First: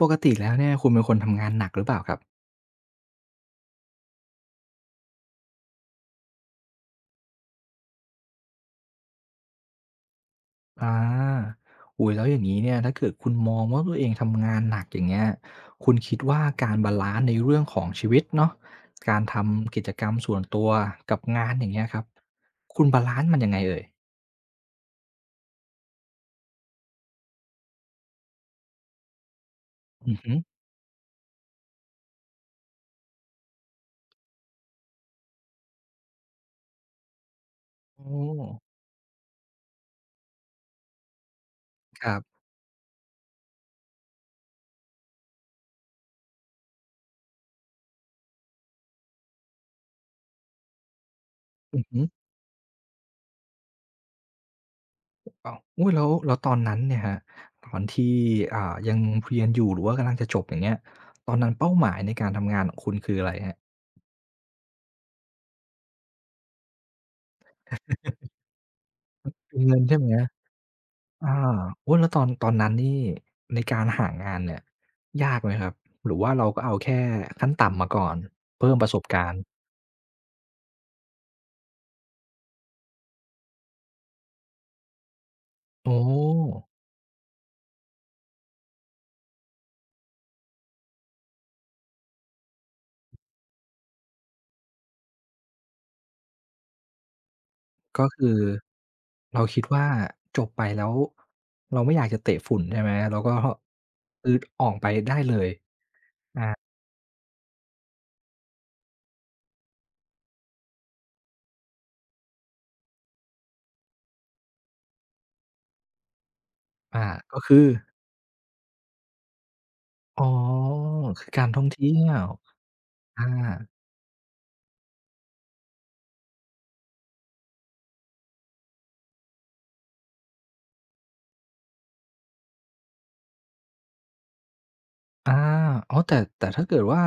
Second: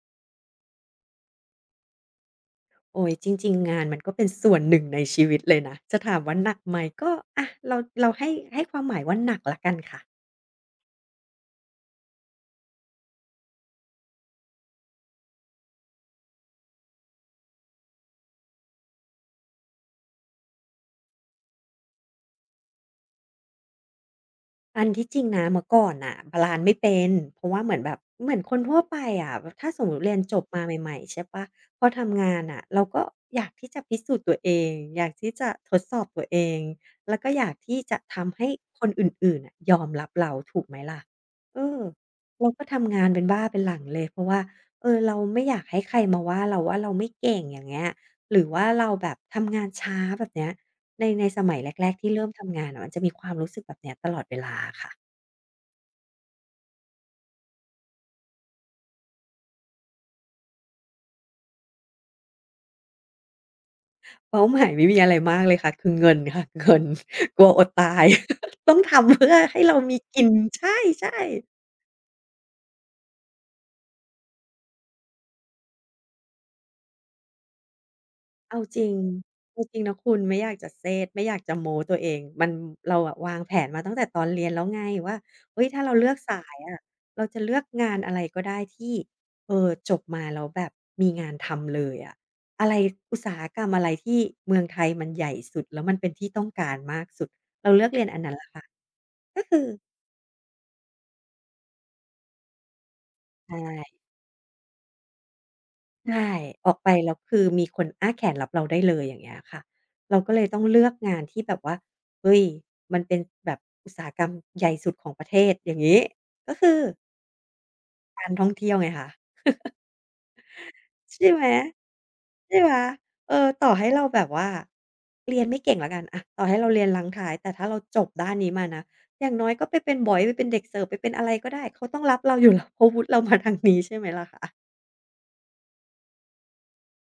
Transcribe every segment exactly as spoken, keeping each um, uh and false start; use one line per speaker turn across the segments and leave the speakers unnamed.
ปกติแล้วเนี่ยคุณเป็นคนทำงานหนักหรือเปล่าครับ
โอ้ยจริงๆงานมันก็เป็นส่วนหนึ่งในชีวิตเลยนะจะถามว่าหนักไหมก็อะเราเราให้ให้ความหมายว่าหนักแล้วกันค่ะ
อาโอ้โฮแล้วอย่างงี้เนี่ยถ้าเกิดคุณมองว่าตัวเองทำงานหนักอย่างเงี้ยคุณคิดว่าการบาลันซ์ในเรื่องของชีวิตเนาะการทำกิจกรรมส่วนตัวกับงานอย่างเงี้ยครับคุณบาลันซ์มันยังไงเอ่ย
อันที่จริงนะเมื่อก่อนน่ะบาลานซ์ไม่เป็นเพราะว่าเหมือนแบบเหมือนคนทั่วไปอะถ้าสมมุติเรี
อื
ย
อ
น
ฮึ
จบมาใหม่ๆใช่เปล่าพอทำงานน่ะเราก็อยากที่จะพิสูจน์ตัวเองอยากที่จะทดสอบตัวเองแล้วก็อยากที่จะ
โอ้
ทำให้คนอื่นๆน่ะยอมรับเราถูกไหมล่ะเออ
ครับ
เราก็ทำงานเป็นบ้าเป็นหลังเลยเพราะว่าเออเราไม่อยากให้ใครมาว่าเราว่าเราไม่เก่งอย่างเงี้ยหรือว่าเราแบบทำงานช้าแบบเนี้ย ในในสมัย
อือ
แรกๆ
ฮึ
ที่เริ่มทำงานอะมันจะมีความรู้สึกแบบเนี้ยตลอดเวลาค่ะ
อ้าวอุ๊ยแล้วแล้วตอนนั้นเนี่ยครับตอนที่อ่ายังเรียนอยู่หรือว่ากำลังจะจบอย่างเงี้ยตอนนั้นเป้าหมายในการทำงานของคุณคืออะไรครับ
เป้าหมายไม่มีอะไรมากเลยค่ะคือเงินค่ะเงินกลัวอดตาย ต้องทำเพื่อ
คื
ให้
อ
เรา
เงิน
มี
ใช่ไหม
กินใช่
อา
ๆ
โอ๊ยแล้วตอนตอนนั้นนี่ในการหางานเนี่ยยากไหมครับหรือว่าเราก็เอาแค่ขั้นต่ำมาก่อน
เอา
เพิ่ม
จ
ป
ริ
ระ
ง
สบการณ์
เอาจริงนะคุณไม่อยากจะเซตไม่อยากจะโม้ตัวเองมันเราอะวางแผนมาตั้งแต่ตอนเรียนแล้วไงว่าเฮ้ยถ้าเรา
โอ้
เลือกสายอะเราจะเลือกงานอะไรก็ได้ที่เอ่อจบมาแล้วแบบมีงานทำเลยอะอะไรอุตสาหกรรมอะไรที่เมืองไทยมันใหญ่สุดแล้วมันเป็นที่ต้องการมากสุดเราเลือกเรี
ก็
ยนอัน
คื
นั้น
อ
แหละค่ะ
เราคิ
คื
ด
อ
ว่าจบไปแล้วเราไม่อยากจะเตะฝุ่นใช่ไหมเราก็
ใช่
คือออกไปได้เลย
ใช่
อา
ออกไปแล้วคือมีคนอ้าแขนรับเราได้เลยอย่างเงี้ยค่ะเราก็เลยต้องเลือกงานที่แบบว่าเฮ้ยมันเป็นแบบอุตสาหกรรมใหญ่สุดของประเทศอย่างงี้ก็คือ
อาก็คือ
การท่องเที่ยวไงคะ
อ๋อ
ใช่
คือ
ไหม
การท่องเที่ยว
ใช่ไหม
อา
เออต่อให้เราแบบว่าเรียนไม่เก่งแล้วกันอะต่อให้เราเรียนรั้งท้ายแต่ถ้าเราจบด้านนี้มานะอย่างน้อยก็ไปเป็นบอยไปเป็นเด็กเสิร์ฟไปเป็นอะไรก็ได้เขาต้องรับเราอยู่แล้วเพราะวุฒิเรามาทางนี้ใช่ไหมล่ะคะ
อาอ๋อแต่แต่ถ้าเกิดว่า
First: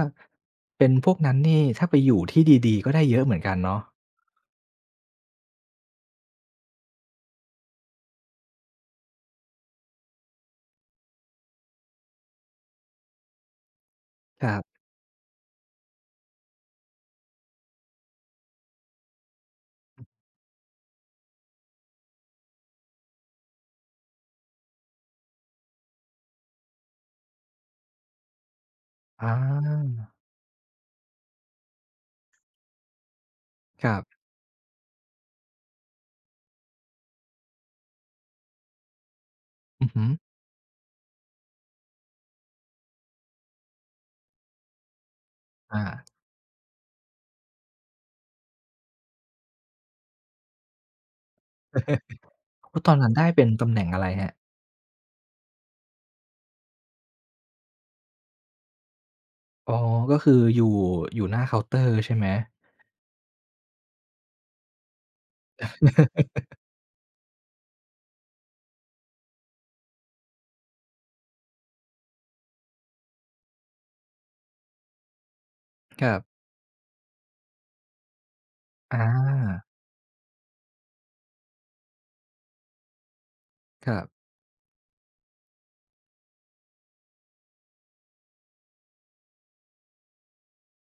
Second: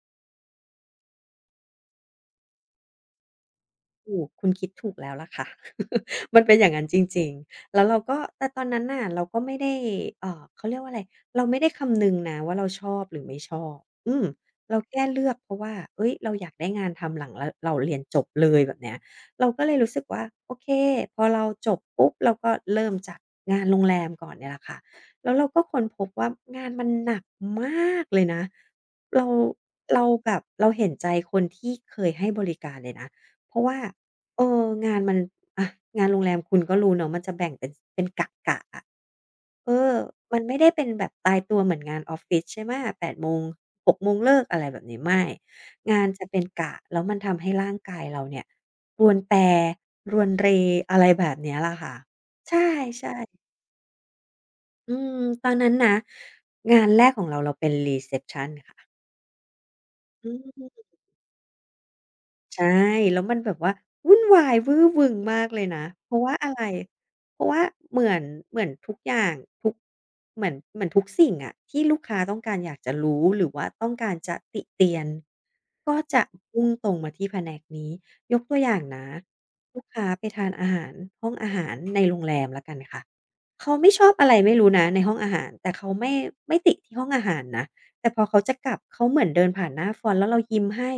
เป็นพวกนั้นนี่ถ้าไปอยู่ที่ดีๆก็ได้เยอะเหมือนกันเนาะ
ถูกคุณคิดถูกแล้วล่ะค่ะ มันเป็นอย่างนั้นจริงๆแล้วเราก็แต่ตอนนั้นน่ะเราก็ไม่ได้เอ่อเขาเรียกว่าอะไรเราไม่ได้คำนึงนะว่าเราชอบหรือไม่ชอบอืม
ครั
เรา
บ
แค่เลือกเพราะว่าเอ้ยเราอยากได้งานทำหลังเราเราเรียนจบเลยแบบเนี้ยเราก็เลยรู้สึกว่าโอเคพอเราจบปุ๊บเราก็เริ่มจากงานโรงแรมก่อนเนี่ยแหละค่ะแล้วเราก็ค้นพบว่างานมันหนักมากเลยนะเรา
อา
เราแบบเราเห็นใจคนที่เคยให้บริการเลยนะเพราะว่า
ครับ
เอองานมันอะงานโรงแรมคุณก็รู้เนาะมันจะแบ่งเป็นเป็นกะๆอะเอ
อือ
อ
ฮึ
มันไม่ได้เป็นแบบตายตัวเหมือนงานออฟฟิศใช่ไหมแปดโมงหกโมงเลิกอะไรแบบนี้ไม่
อา
งานจะเป็นกะแล้วมันทำให้ร่างกายเราเนี่ยรวนแปรรวนเรอะไรแบบเนี้ยล่ะค่ะใช
แล้วตอน
่
นั้นได้เป็
ๆ
นตำแหน่งอะไรครับ
อืมตอนนั้นนะงานแรกของเราเราเป็นรีเซปชันค่ะ
อ๋อก็
อื
คืออยู่
ม
อยู่หน้าเคาน์เตอร์ใช่ไหม
ใช่แล้วมันแบบว่าวุ่นวายวู้วึงมากเลยนะเพราะว่าอะไรเพราะว่าเหมือนเหมือนทุกอย่างทุกเหมือนเหมือนทุกสิ่งอะที่ลูกค้าต้องการอยากจะรู้หรือว่าต้องการจะติเตียนก็
ครั
จะ
บ
พุ่งตรงมาที่แผนกนี้ยกตัวอย่าง
อา
นะลูกค้าไปทานอาหารห้องอาหารในโรงแรมแล้วกันค่ะเขา
ค
ไม่ช
รับ
อบอะไรไม่รู้นะในห้องอาหารแต่เขาไม่ไม่ติที่ห้องอาหารนะแต่พอเขาจะกลับเขาเหมือนเดินผ่านหน้าฟอนต์แล้วเรายิ้มให้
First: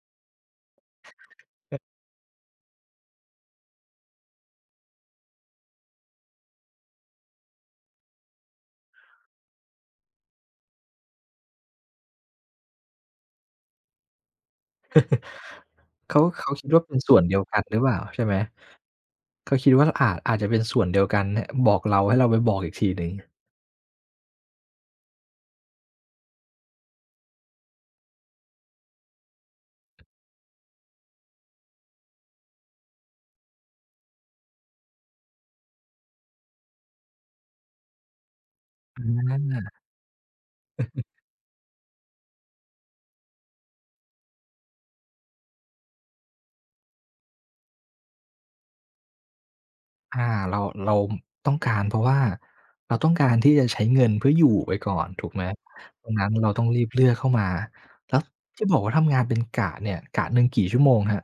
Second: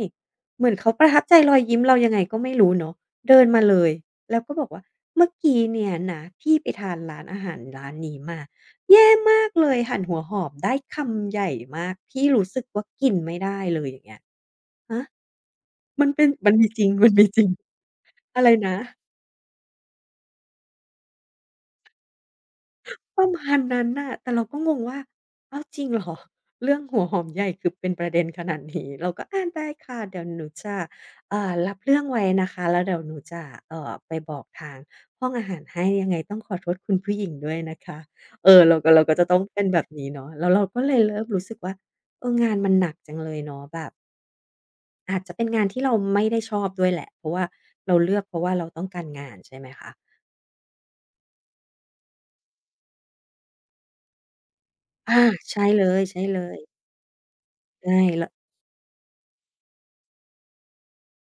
เหมือนเขาประทับใจรอยยิ้มเรายังไงก็ไม่รู้เนาะเดินมาเลยแล้วก็บอกว่าเมื่อกี้เนี่ยนะพี่ไปทานร้านอาหารร้านนี้มาแย่มากเลยหั่นหัวหอมได้คำใหญ่มากพี่รู้สึกว่ากินไม่ได้เลยอย่างเงี้ยฮะมัน
เขา
เป็นมั
เขา
นมี
คิด
จ
ว่า
ริง
เป็น
มัน
ส่วน
มี
เดี
จ
ยว
ริง
กันหรือเปล่าใช่ไหม
อะไรนะ
เขาคิดว่าอาจอาจจะเป็นส่วนเดียวกันเนี่ยบอกเราให้เราไปบอกอีกทีหนึ่ง
ประมาณนั้นน่ะแต่เราก็งงว่าอ้าวจริงเหรอ เรื่องหัวหอมใหญ่คือเป็นประเด็นขนาดนี้ เราก็อาได้ค่ะ เดี๋ยวหนูจะอ่ารับเรื่องไว้นะคะแล้วเดี๋ยวหนูจะเอ่อไปบอกทางห้องอาหารให้ยังไงต้องขอโทษคุณผู้หญิงด้วยนะคะเออเราก็
อื
เราก็จะต้อง
ม
เป็นแบบนี้เนาะแล้วเราก็เลยเริ่มรู้สึกว่าเอองานมันหนักจังเลยเนาะแบบอาจจะเป็นงานที่เราไม่ได้ชอบด้วยแหละเพราะว่าเราเลือกเพราะว่าเราต้องการงานใช่ไหมคะ
อาเราเราต้องการเพราะว่าเราต้องการที่จะใช้เงินเพื่ออยู่ไปก่อน
อา
ถูกไหม
ใช่เล
ตรงนั้นเรา
ย
ต้อง
ๆ
รีบเลือกเข้ามา
ใช่
แล้ว
ล
ที่บอกว่าทำงานเป็นกะเนี่ยกะหนึ่งกี่ชั่วโมงครับ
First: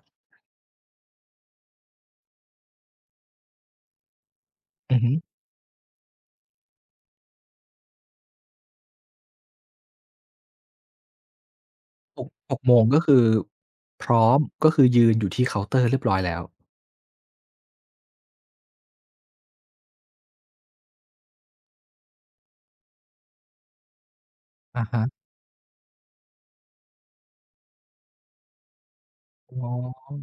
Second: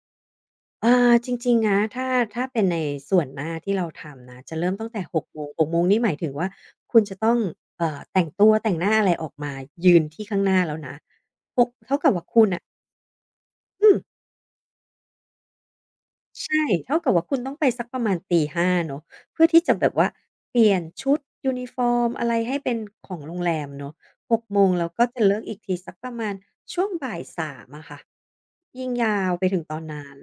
อาจริงๆนะถ้าถ้าเป็นในส่วนหน้าที่เราทำนะจะเริ่มตั้ง
อื
แต่
อฮึ
หกโมงหกโมงนี่หมายถึงว่าคุณจะต้องเอ่อแต่งตัวแต่งหน้าอะไรออกมายืนที่ข้างหน้าแล้วนะหกเท่ากับว่า
6-
คุณ
6
น่ะ
โมงก็คือ
อืม
พร้อมก็คือยืนอยู่ที่เคาน์เตอร์เรียบร้อยแล้ว
ใช่เท่ากับว่าคุณต้องไปสักประมาณตี5้าเนาะเพื่อที่จะแบบว่าเปลี่ยนชุดยูนิฟอร์มอะไรให้เป็นของโรงแรมเนาะหกโมง
อะ
แล้ว
ฮะ
ก็จะเลิกอีกทีสักประมาณช่วงบ่ายสามอะค่ะยิ่งยาวไป
อ๋
ถึ
อ
งตอนนั้น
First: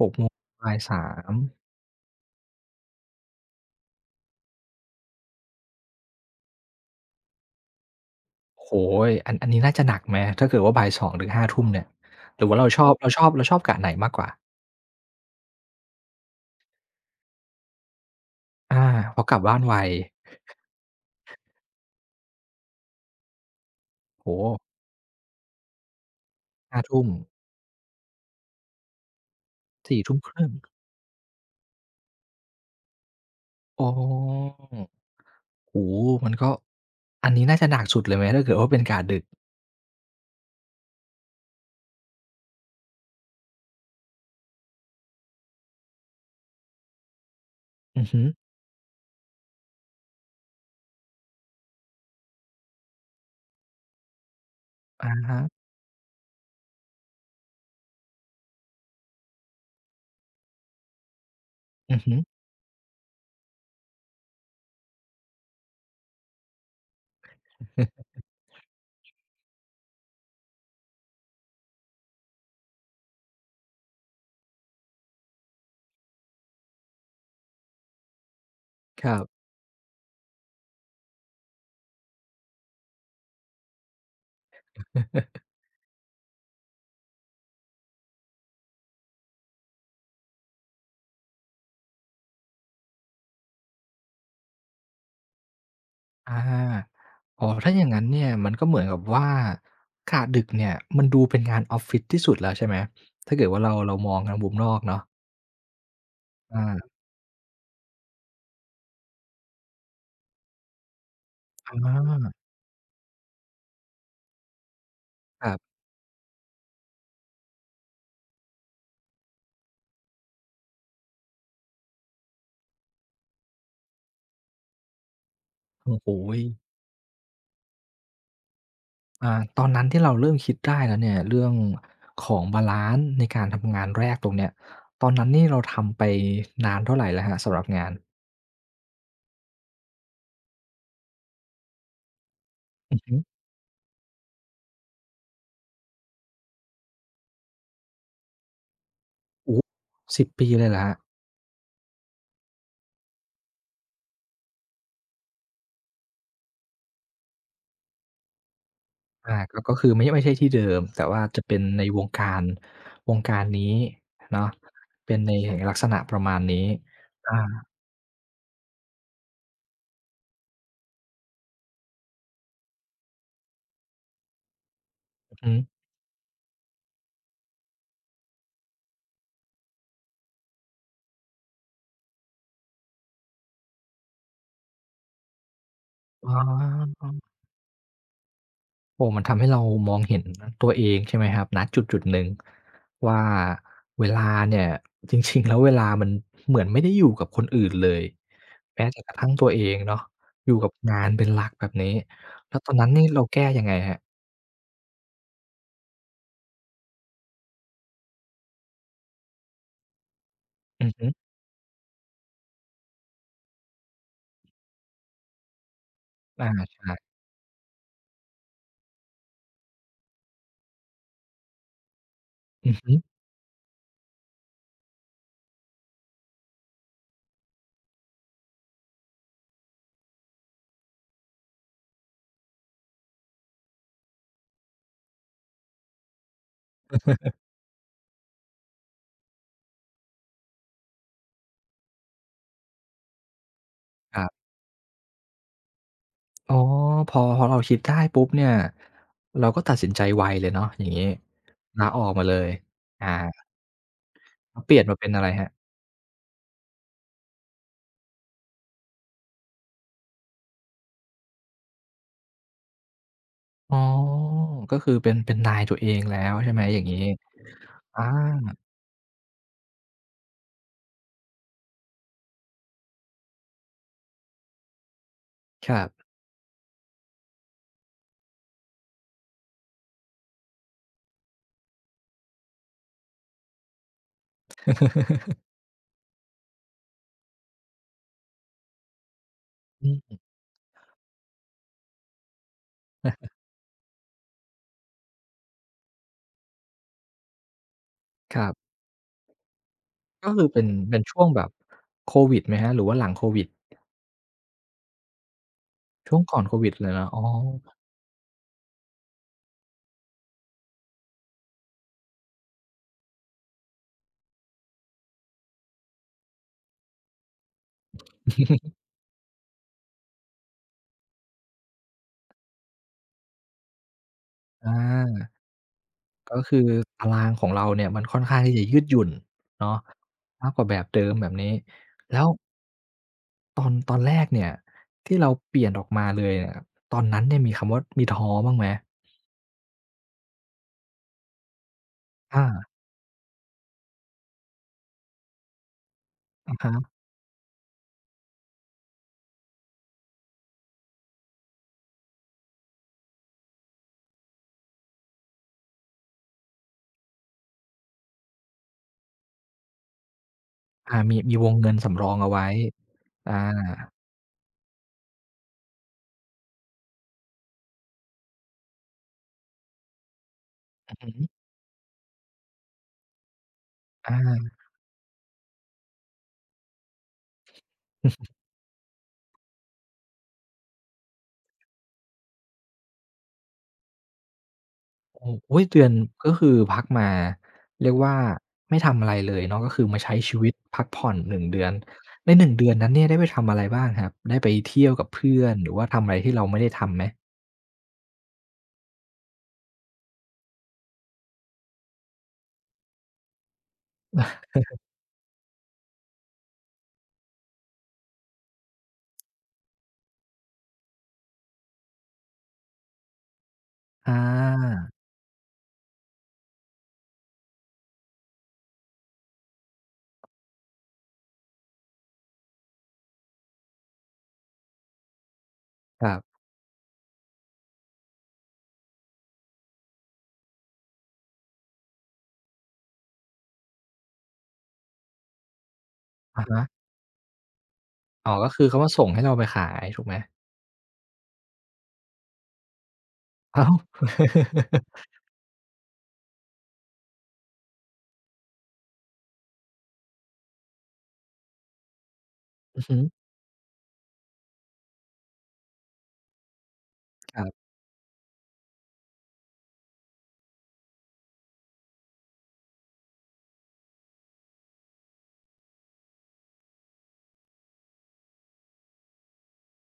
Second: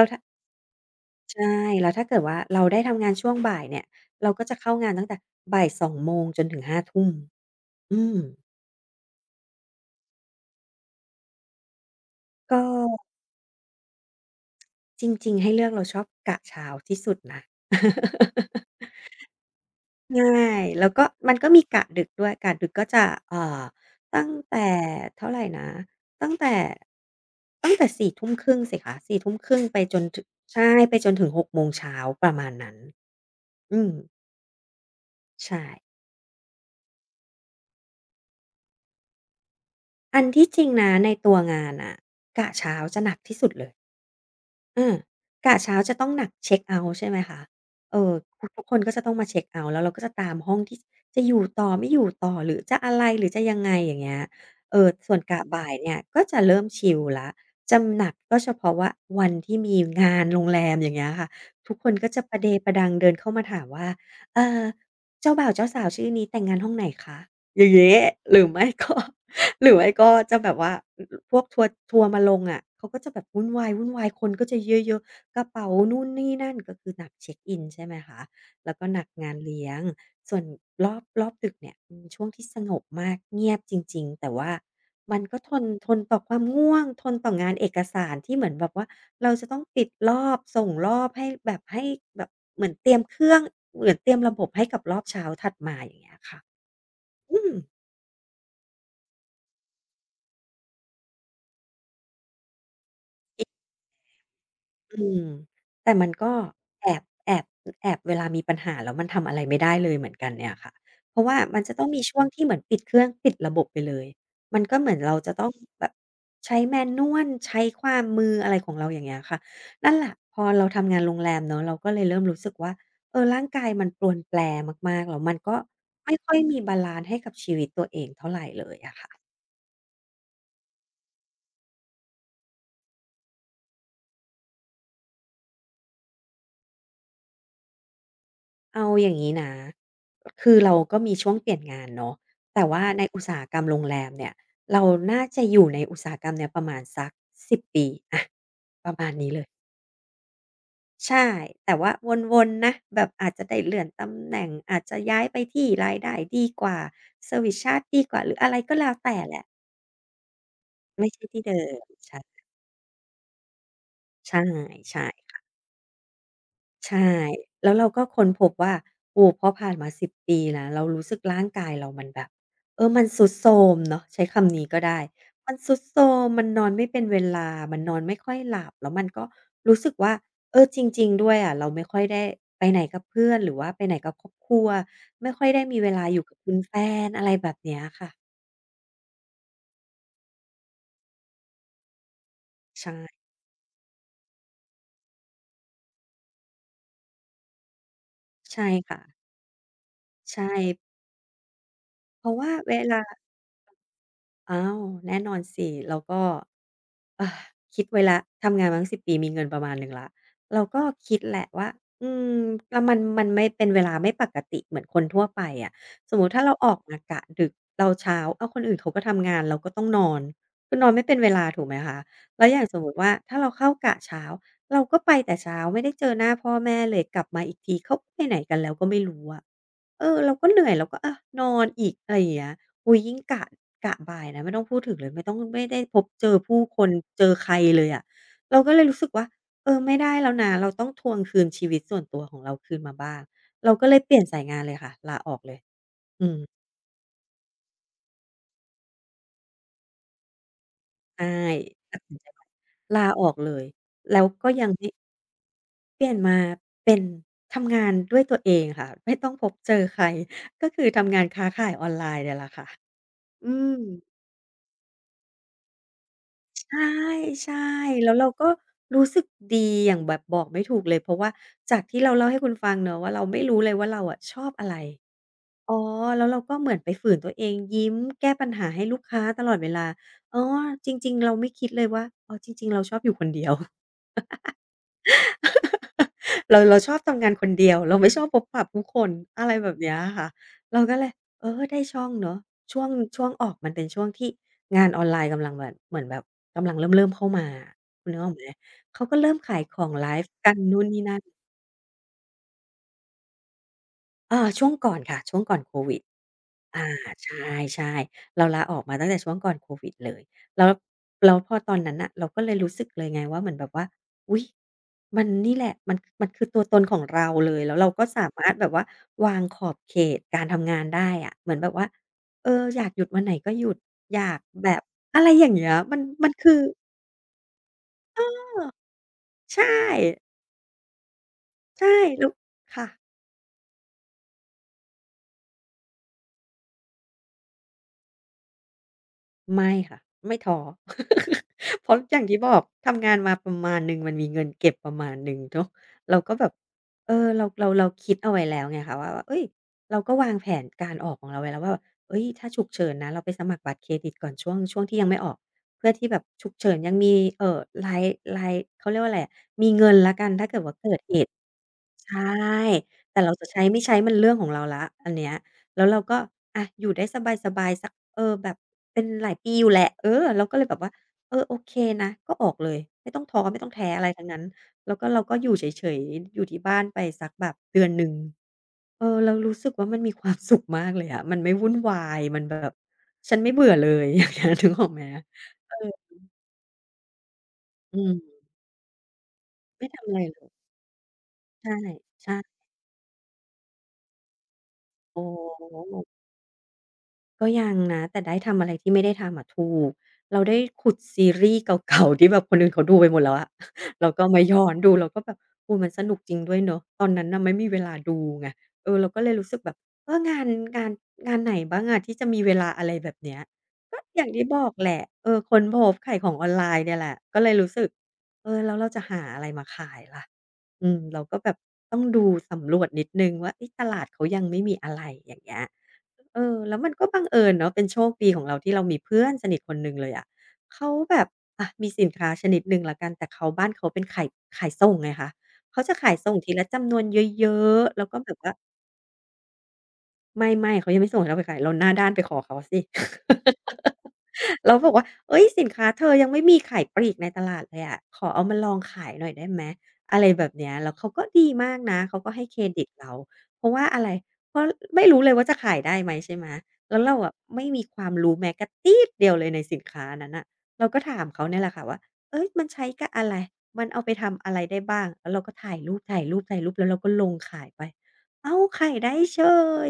หกโมงบ่ายสาม
ใช่แล้วถ้าเกิดว่าเราได้ทำงานช่วงบ่ายเนี่ยเราก็จะเข้างานตั้งแต่บ่ายสองโมงจนถึงห้าทุ่มอืม
โอ้โฮอันอันนี้น่าจะหนักไหมถ้าเกิดว่าบ่ายสองถึงห้าทุ่มเนี่ยหรือ
ก็
ว่าเราชอบเราชอบเราชอบกะไหนมากกว่า
จริงๆให้เลือกเราชอบกะเช้าที่สุดนะ
อา พอกลับบ้านไว
ใช่แล้วก็มันก็มีกะดึกด้วยกะดึกก็จะเอ่อตั้ง
โอ้
แต่
โฮ
เท่าไรนะตั้งแต่
ห้าทุ่ม
ตั้งแต่สี่ทุ่มครึ่งสิคะสี่ทุ่มครึ่งไปจ
สี่
น
ทุ่ม
ถึง
ครึ่ง
ใช่ไปจนถึงหกโมงเช้าประมาณนั้นอื
อ๋อ
มใช่
โอ้โฮมันก็อันนี้น่าจะหนักสุดเลยไหมถ้าเกิดว่าเป็นกะดึก
อันที่จริงนะในตัวงานอะกะเช้าจะหนักที่สุดเลยเออกะเช้าจะต้องหนักเช็กเอาต์ใช่ไหมคะเอ
อือ
อ
ฮึ
ทุกทุกคนก็จะต้องมาเช็กเอาต์แล้วเราก็จะตามห้องที่จะอยู่ต่อไม่อยู่ต่อหรือจะอะไรหรือจะยังไงอย่างเงี้ยเออ
อะ
ส่วนกะ
ฮะ
บ่ายเนี่ยก็จะเริ่มชิลแล้วจะหนักก็เฉพาะว่าวันที่มีงานโรงแรมอย่างเงี้ยค่ะทุกคน
อือ
ก็
ฮึ
จะประเดประดังเดินเข้ามาถามว่าเอ่อเจ้าบ่าวเจ้าสาวชื่อนี้แต่งงานห้องไหนคะอย่างงี้ หรือไม่ก็ หรือไม่ก็จะแบบว่าพวกทัวร์ทัวร์มาลงอะเขาก็จะแบบวุ่นวายวุ่นวายคนก็จะเยอะๆกระเป๋านู่นนี่นั่นก็คือหนักเช็กอินใช่ไหมคะแล้วก็หนั
ค
ก
รับ
งานเลี้ยงส่วนรอบรอบดึกเนี่ยเป็นช่วงที่สงบมากเงียบจริงๆแต่ว่ามันก็ทนทนต่อความง่วงทนต่องานเอกสารที่เหมือนแบบว่าเราจะต้องปิดรอบส่งรอบให้แบบให้แบบเหมือนเตรียมเครื่องเหมือนเตรียมระบบให้กับรอบเช้าถัดมาอย่างเงี้ย
อา
ค่ะอื
อ๋อ
ม
ถ้าอย่างงั้นเนี่ยมันก็เหมือนกับว่ากะดึกเนี่ยมันดูเป็นงานออฟฟิศที่สุดแล้วใช่ไหม ถ้าเกิดว่าเราเรามองกานมุมนอก
อื
เนาะ
มแต่มันก็
อา
แอบแอบแอบเวลามีปัญหาแล้วมันทำอะไรไม่ได้เลยเหมือนกันเนี่ยค่ะเพราะว่ามันจะ
อ
ต้องมีช่วง
า
ที่เหมือนปิดเครื่องปิดระบบไปเลยมันก็เหมือนเราจะ
ค
ต้อง
รับ
แบบใช้แมนนวลใช้ความมืออะไรของเราอย่างเงี้ยค่ะนั่นแหละพอเราทำงานโรงแรมเนาะเราก็เลยเริ่มรู้สึกว่าเออร่างกายมันปรวนแปรมากๆแล้วมันก็
โอ้โฮ
ไม่ค่อยมีบาลันซ์ให้กับชีวิตตัวเองเท่าไรเลยอะค่ะ
อ่าตอนนั้นที่เราเริ่มคิดได้แล้วเนี่ย เรื่องของบาลันซ์ในการทำงานแรกตรงเนี้ยตอนนั้นนี่เราทำไปนานเท่าไรแล้วครับสำหรับงาน
เอาอย่างนี้นะคือเราก็มีช่วงเปลี่ยนงานเนาะแต่ว่า
อื
ใน
อฮึ
อุตสาหกรรมโรงแรมเนี่ยเราน่าจะอยู่ในอุตสาหกรรมเนี่ยประมาณสักสิบปีอะประมาณนี้เลย
โอ้โฮสิบปีเลยเหรอครับ
ใช่ แต่ว่าวนๆนะแบบอาจจะได้เลื่อนตำแหน่งอาจจะย้ายไปที่รายได้ดีกว่าเซอร์วิซชาร์จดีกว่า หรืออะไรก็แล้วแต่
อา
แหละ
ก็ก็คือไม่ไม่ใช่ที่เดิมแต่
ไม่
ว่า
ใช่ที่
จะเป็
เดิ
นใน
ม
วง
ใช่
การวงการนี้
ใช่
เนาะ
ใช่
เป็นในลักษณะประมาณนี้
ใช่
อา
แล้วเราก็ค้นพบว่าโอ้พอผ่านมาสิบปีนะเรารู้สึกร่างกายเรามันแบบเออมันทรุดโทรมเนาะใช้คำนี้ก็ได้
อือ
มั
ฮึ
นทรุดโทรมมันนอนไม่เป็นเวลามันนอนไม่ค่อยหลับแล้วมันก็รู้สึกว่าเออจริงๆด้วยอะเราไม่ค่อยได้ไปไหนกับเพื่อนหรือว่าไปไหนกับครอบครัวไม่ค่อยได้มีเวลาอยู่
อ๋
กับคุณแฟ
อ
นอะไรแบบเนี้ยค่ะ
โอ้มันทำให้เรามองเห็นตัวเองใช่ไหมครับณจุดๆหนึ่ง
ใช่
ว่าเวลาเนี่ยจริงๆแล้วเวลามันเหมือนไม่ได้อยู่กับคนอื่นเลย
ใช่
แม้
ค่ะ
แต่กระทั่งตัวเองเนาะ
ใช่
อยู่กับงานเป็นหลักแบบนี้
เพราะว่า
แล้วตอ
เว
นนั้น
ลา
นี่เราแก้ยังไงครับ
อ้าวแน่นอนสิแล้วก็ เออคิดไว้แล้วทำงานมาตั้งสิบปีมีเงินประมาณหนึ่งแล้วเราก็
อือฮึ
คิดแหละว่าอืมแล้วมันมันไม่เป็นเวลาไม่ปกติเหมือนคนทั่วไปอะสมมุติถ้า
อา
เราออกมา
ใช่
กะดึกเราเช้าอ้าวคนอื่นเขาก็ทำงานเราก็ต้องนอนคือนอนไม่เป็นเวลาถูกไหมคะแล้วอย่าง
อื
ส
อ
มมุ
ฮึ
ติว่าถ้าเราเข้ากะเช้าเราก็ไปแต่เช้าไม่ได้เจอหน้าพ่อแม่เลยกลับมาอีกทีเขาไปไหนกันแล้วก็ไม่รู้อะเออเราก็เหนื่อยเราก็อะนอนอีกอะไรอย่างเงี้ย อุ๊ยยิ่งกะกะบ่ายนะไม่ต้องพูดถึงเลยไม่ต้องไม่ได้พบเจอผู้คนเจอใครเลยอะเราก็เลยรู้สึกว่าเออไม่ได้แล้วนะเราต้องทวงคืนชีวิตส่วนตัวของเราคืนมาบ้างเราก็เลยเป
ค
ลี่ยน
รั
สาย
บ
งานเลยค่ะลาออกเลยอืม
อ๋อพอพอเราคิดได้ปุ๊บเนี่ยเราก็ตัดสินใจไวเลยเนาะอย่างงี้
ใช่
ลา
ตั
อ
ด
อก
สิน
มา
ใจ
เลย
ลา
อา
ออกเลยแล้วก็
แล้
ยั
ว
ง
เปลี่ยน
ไม่
มาเป็นอะไรครับ
เปลี่ยนมาเป็นทำงานด้วยตัวเองค่ะไม่ต้องพบเจอใครก็คือทำงานค้าขายออนไลน์เนี่ยแหละค่ะอืม
อ๋อก็คือเป็นเป็นนายตัวเองแล้วใช่ไหมอ
ใช่
ย่างงี้
ใช่
อา
แล้วเราก็รู้สึกดีอย่างแบบบอกไม่ถูกเลยเพราะว่าจากที่เราเล่าให้คุณฟังเนาะว่าเราไม่รู้เลยว่าเราอะชอบอะไร
ค
อ๋อ
รับ
แล้วเราก็เหมือนไปฝืนตัวเองยิ้มแก้ปัญหาให้ลูกค้าตลอดเวลาอ๋อจริงๆเราไม่คิดเลยว่าอ๋อจริงๆเราชอบอยู่คนเดียว เราเราชอบทำงานคนเดียวเราไม่ชอบพบปะผู้คนอะไรแบบเนี้ยอะ
อืม
ค่ะเราก็เลยเออได้ช่องเนาะช่วงช่วงออกมันเป็นช่วงที่งานออนไลน์กำลังแบบเหมือนแบบกำลังเริ่มๆเข้ามาอะคุณนึกออก
ค
ไหม
รับ
เขาก็เริ่มขายของไลฟ์
ก็คือ
กัน
เป็น
นู่น
เป็
นี่
น
นั่น
ช่วงแบบโควิดไหมครับหรือว่าหลังโควิด
อาช่วงก่อนค่ะช่วงก่อนโควิด
ช่วงก่อนโควิด
อา
เลยเนาะอ๋อ
ใช่ๆเราลาออกมาตั้งแต่ช่วงก่อนโควิดเลยแล้วแล้วพอตอนนั้นน่ะเราก็เลยรู้สึกเลยไงว่าเหมือนแบบว่าอุ๊ยมันนี่แหละมันมันคือตัวตนของเราเลยแล้วเราก็สามารถแบบว่า วางขอบเขตการทำงานได้อะเหมือนแบบว่าเอออยากหยุดวันไหนก็หยุดอยาก
อ
แบบอะ
า
ไรอย่างเงี้ยมันมัน
ก็
คื
คื
อ
อตารางของเราเนี่ยมันค่
เอ
อน
อ
ข้างที่จะยืดหยุ่น
ใช่
เนาะมากกว่าแบบเดิมแบบนี้
ใช่
แล้
แล้
ว
วค่ะ
ตอนตอนแรกเนี่ยที่เราเปลี่ยนออกมาเลยเนี่ยตอนนั้นเนี่ยมีคำว่ามีท้อบ้างไหม
ไม่ค่ะไม่ท้อ เพราะอย่างที่
อา
บอกทำงานมาประมาณหนึ่งมันมีเงินเก็บประมาณหนึ่งเนาะเราก็แบบ
อะฮะ
เออเราเราเราคิดเอาไว้แล้วไงคะว่าว่าเอ้ยเราก็วางแผนการออกของเราไว้แล้วว่าเอ้ยถ้าฉุกเฉินนะเราไปสมัครบัตรเครดิตก่อนช่วงช่วงที่ยังไม่ออกเพื่อที่แบบฉุกเฉินยังมีเออรายรายเขาเรียกว่าอะไรอะมีเงินละกันถ้าเกิดว่าเกิ
อา
ดเห
มี
ตุ
มีวงเงินสำรอง
ใช่
เอาไว้
แต่เรา
อ
จะใช้ไม่
า
ใช้มันเรื่องของเราละอันเนี้ยแล้วเราก็อะอยู่ได้สบายๆสัก เออแบบเป็นหลายปีอยู่แหละเออเราก็เลยแบบว่า
อือฮึ
เออโอเคนะก็ออกเลยไม่ต้องท้อไม่ต้องแท้อะไรทั้งนั้น
อา
แล้วก็เราก็อยู่เฉยๆอยู่ที่บ้านไปสักแบบเดือนหนึ่งเออเรารู้สึกว่ามันมีความสุขมากเลยอะมันไม่วุ่นวายมันแบบฉันไม่เบื่อเลยอย่างเงี้ยนึกออกไหม
โอ้อุ๊ย
เออ
เดือนก็คือพักมาเรียก
อื
ว่า
ม
ไม่ทำอะไรเลยเนาะก็คื
ไม่
อมา
ทำอะ
ใช้
ไร
ชี
เลย
วิตพักผ่อนหนึ่งเดือ
ใช่
นใน
ใช่
หนึ่งเดือนนั้นเนี่ยได้ไปทำอะไรบ้างครับได้ไปเที่ยวกับ
โอ้โ
เพื่อนหรือว่าทำอะ
ฮ
ไรที่เราไม่ได้ทำไหม
ก็ยังนะแต่ได้ทำอะไรที่ไม่ได้ทำอะถูกเราได้ขุดซีรีส์เก่าๆ ที่แบบคนอื่นเขาดูไปหมดแล้วอะเราก็มาย้อนดูเราก็แบบโอ้มันสนุกจริงด้วยเนาะตอนนั้นน่ะไม่มีเวลาดูไงเออเราก็เลยรู้สึกแบบเอองานงานงานไหนบ้างอะที่จะมีเวลาอะไรแบบเนี้ยก็
อ
อย่างที่บอก
า
แหละเออค้นพบขายของออนไลน์เนี่ยแหละก็เลยรู้สึกเออแล้วเราจะหาอะไรมาขายล่ะอืมเราก็แบบต้องดูสำรวจนิดหนึ่งว่าเอ๊ะตลาดเขายังไม่มีอะไรอย่างเงี้ย
ครับ
เออแล้วมันก็บังเอิญเนาะเป็นโชคดีของเราที่เรามีเพื่อนสนิทคนหนึ่งเลยอะเขาแบบอะมีสินค้าชนิดหนึ่งแล้วกันแต่เขาบ้านเขาเป็นขายขายส่งไงคะเขาจะขายส่ง
อะ
ที
ฮะ
ละจำนวนเยอะๆแล้วก็แบ
อ๋อ
บ
ก็
ว่า
คือเขามาส่งให้เราไปขายถูกไหม
ไม่ๆเขายังไม่ส่งให้เราไปขายเราหน้าด้านไปขอเขาสิ
อ้าว
เราบอกว่าเฮ้ยสินค้าเธอยังไม่มีขายปลีกในตลาดเลยอะขอเอามาลองขายหน่อยได้ไหมอะไรแบบเนี้ยแล้วเขาก็ดีมากนะเขาก็ให้เคร
อื
ดิ
อ
ต
ฮึ
เราเพราะว่าอะไรเพราะไม่รู้เลยว่าจะขายได้ไหมใช่ไหมแล้วเราอะ
ครั
ไม่
บ
มีความรู้แม้กระตี๊ดเดียวเลยในสินค้านั้นน่ะเราก็ถามเขาเนี่ยแหละค่ะว่าเฮ้ยมันใช้กับอะไรมันเอาไปทำอะไรได้บ้างแล้วเราก็ถ่ายรูปๆๆแล้วเราก็ลงขายไป เอ้าใไข่ได้เฉ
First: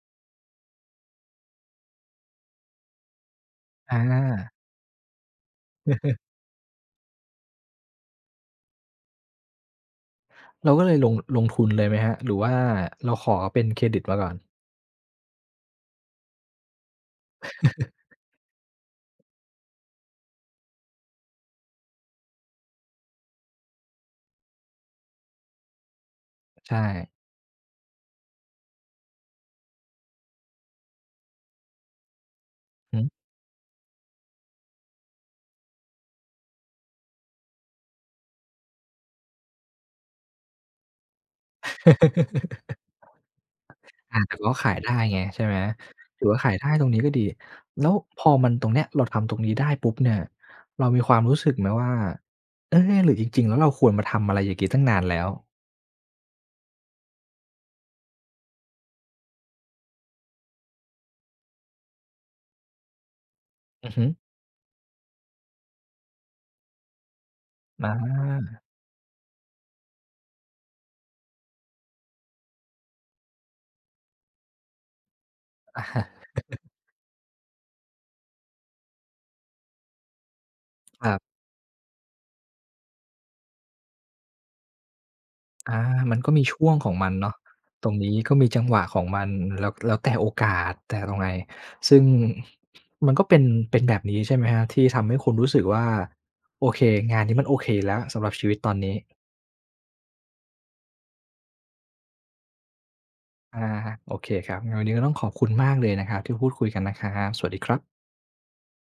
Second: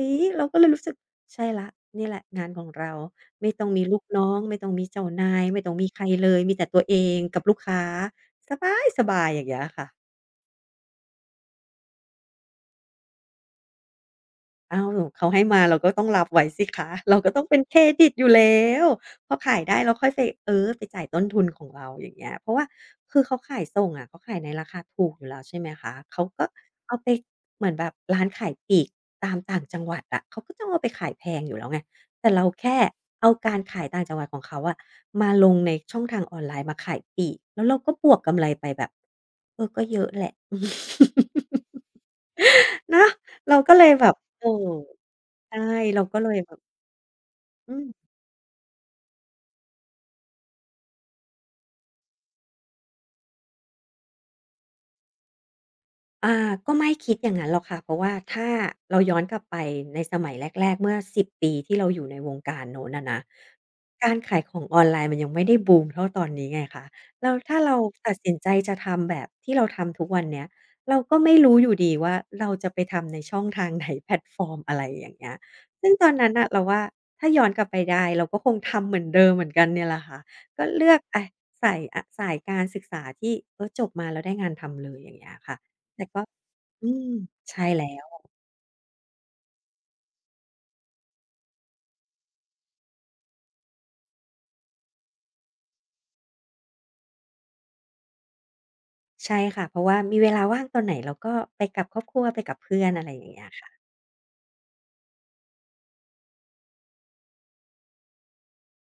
ยเราก็เลยรู้สึกใช่แล้วนี่แหละงานของเราไม่ต้องมี
อ
ลูกน้อง
า
ไม่ต้องมีเจ้านายไม่ต้องมีใครเลยมีแต่ตัวเองกับลูกค้าสบายๆอย่างเงี้ยค่ะ
เราก็เลยลงลงทุนเลยไหมครับหรือว่าเราขอเป็นเครดิตมาก่อน
อ้าวเขาให้มาเราก็ต้องรับไว้สิคะเราก็ต้องเป็นเครดิตอยู่แล้วพอขายได้เราค่อยไปเออไปจ่ายต้นทุนของเราอย่างเงี้ยเพราะว่าคือเขาขายส่งอะเขาขายในราคาถูกอยู่แล้วใช่ไหมคะเขาก็
ใช่
เอาไปเหมือนแบบร้านขายปลีกตามต่างจังหวัดอะเขาก็ต้องเอาไปขายแพงอยู่แล้วไงแต่เราแค่
อือฮ
เอาการขายต่างจังหวัดของเขาอะมาลงในช่องทางออนไลน์มาขายปลีกแล้วเราก็บวกกำไรไปแบบเออก็เยอะแหละ
ึ
เนาะเราก็เลยแบบ
อาแต่
เออ
ก็ขายได้ไงใช่ไหม
ใช่เราก็
ถื
เล
อ
ย
ว่า
แบ
ขาย
บ
ได้ตรงนี้ก็ดี
อืม
แล้วพอมันตรงเนี้ยเราทำตรงนี้ได้ปุ๊บเนี่ยเรามีความรู้สึกไหมว่าเอ๊ะหรือจริงๆแล้วเราควรมาทำอะไรอย่างงี้ตั้งนานแล้ว
อาก็ไม่คิดอย่างนั้นหรอกค่ะเพราะว่าถ้าเราย้อนกลับไปในสมัยแรกๆเมื่อสิสิบปีที่เราอยู่ในวงการโน้นอะนะ
อือฮึ
การขายของออนไลน์มันยังไม่ได้บูมเท่าตอนนี้ไงคะแล้วถ้าเรา
อา
ตัดสินใจจะทำแบบที่เราทำทุกวันเนี้ยเราก็ไม่รู้อยู่ดีว่าเราจะไปทำในช่องทางไหน แพลตฟอร์มอะไรอย่างเงี้ยซึ่งตอน นั้นน่ะเราว่าถ้าย้อนกลับไปได้เราก็คงทำเหมือนเดิมเหมือนกันเนี่ยแหละค่ะก็เลือก
ครั
อะ
บ
สายอะสายการศึกษาที่เออจบมาแล้วได้งานทำเลยอย่างเงี้ยค่ะ
อา
แต่
มัน
ก็
ก็มีช่วง
อื
ของ
ม
มันเนาะ
ใช่แล้
ตรงนี้
ว
ก็มีจังหวะของมันแล้วแล้วแต่โอกาสแต่ตรงไหนซึ่งมันก็เป็นเป็นแบบนี้ใช่ไหมครับที่ทำให้คุณรู้สึกว่าโอเคงานนี้มันโอเคแล้วสำหรับชีวิตตอนนี้
ใช่ค่ะเพราะว่ามีเวลาว่างตอนไหนเราก็ไปกับครอบครัวไปกับเพื่อนอะไรอย่างเงี้ย
อา
ค่ะ
โอเคครับงั้นวันนี้ก็ต้องขอบคุณมากเลยนะครับที่พูดคุยกันนะครับ สวัสดีครับ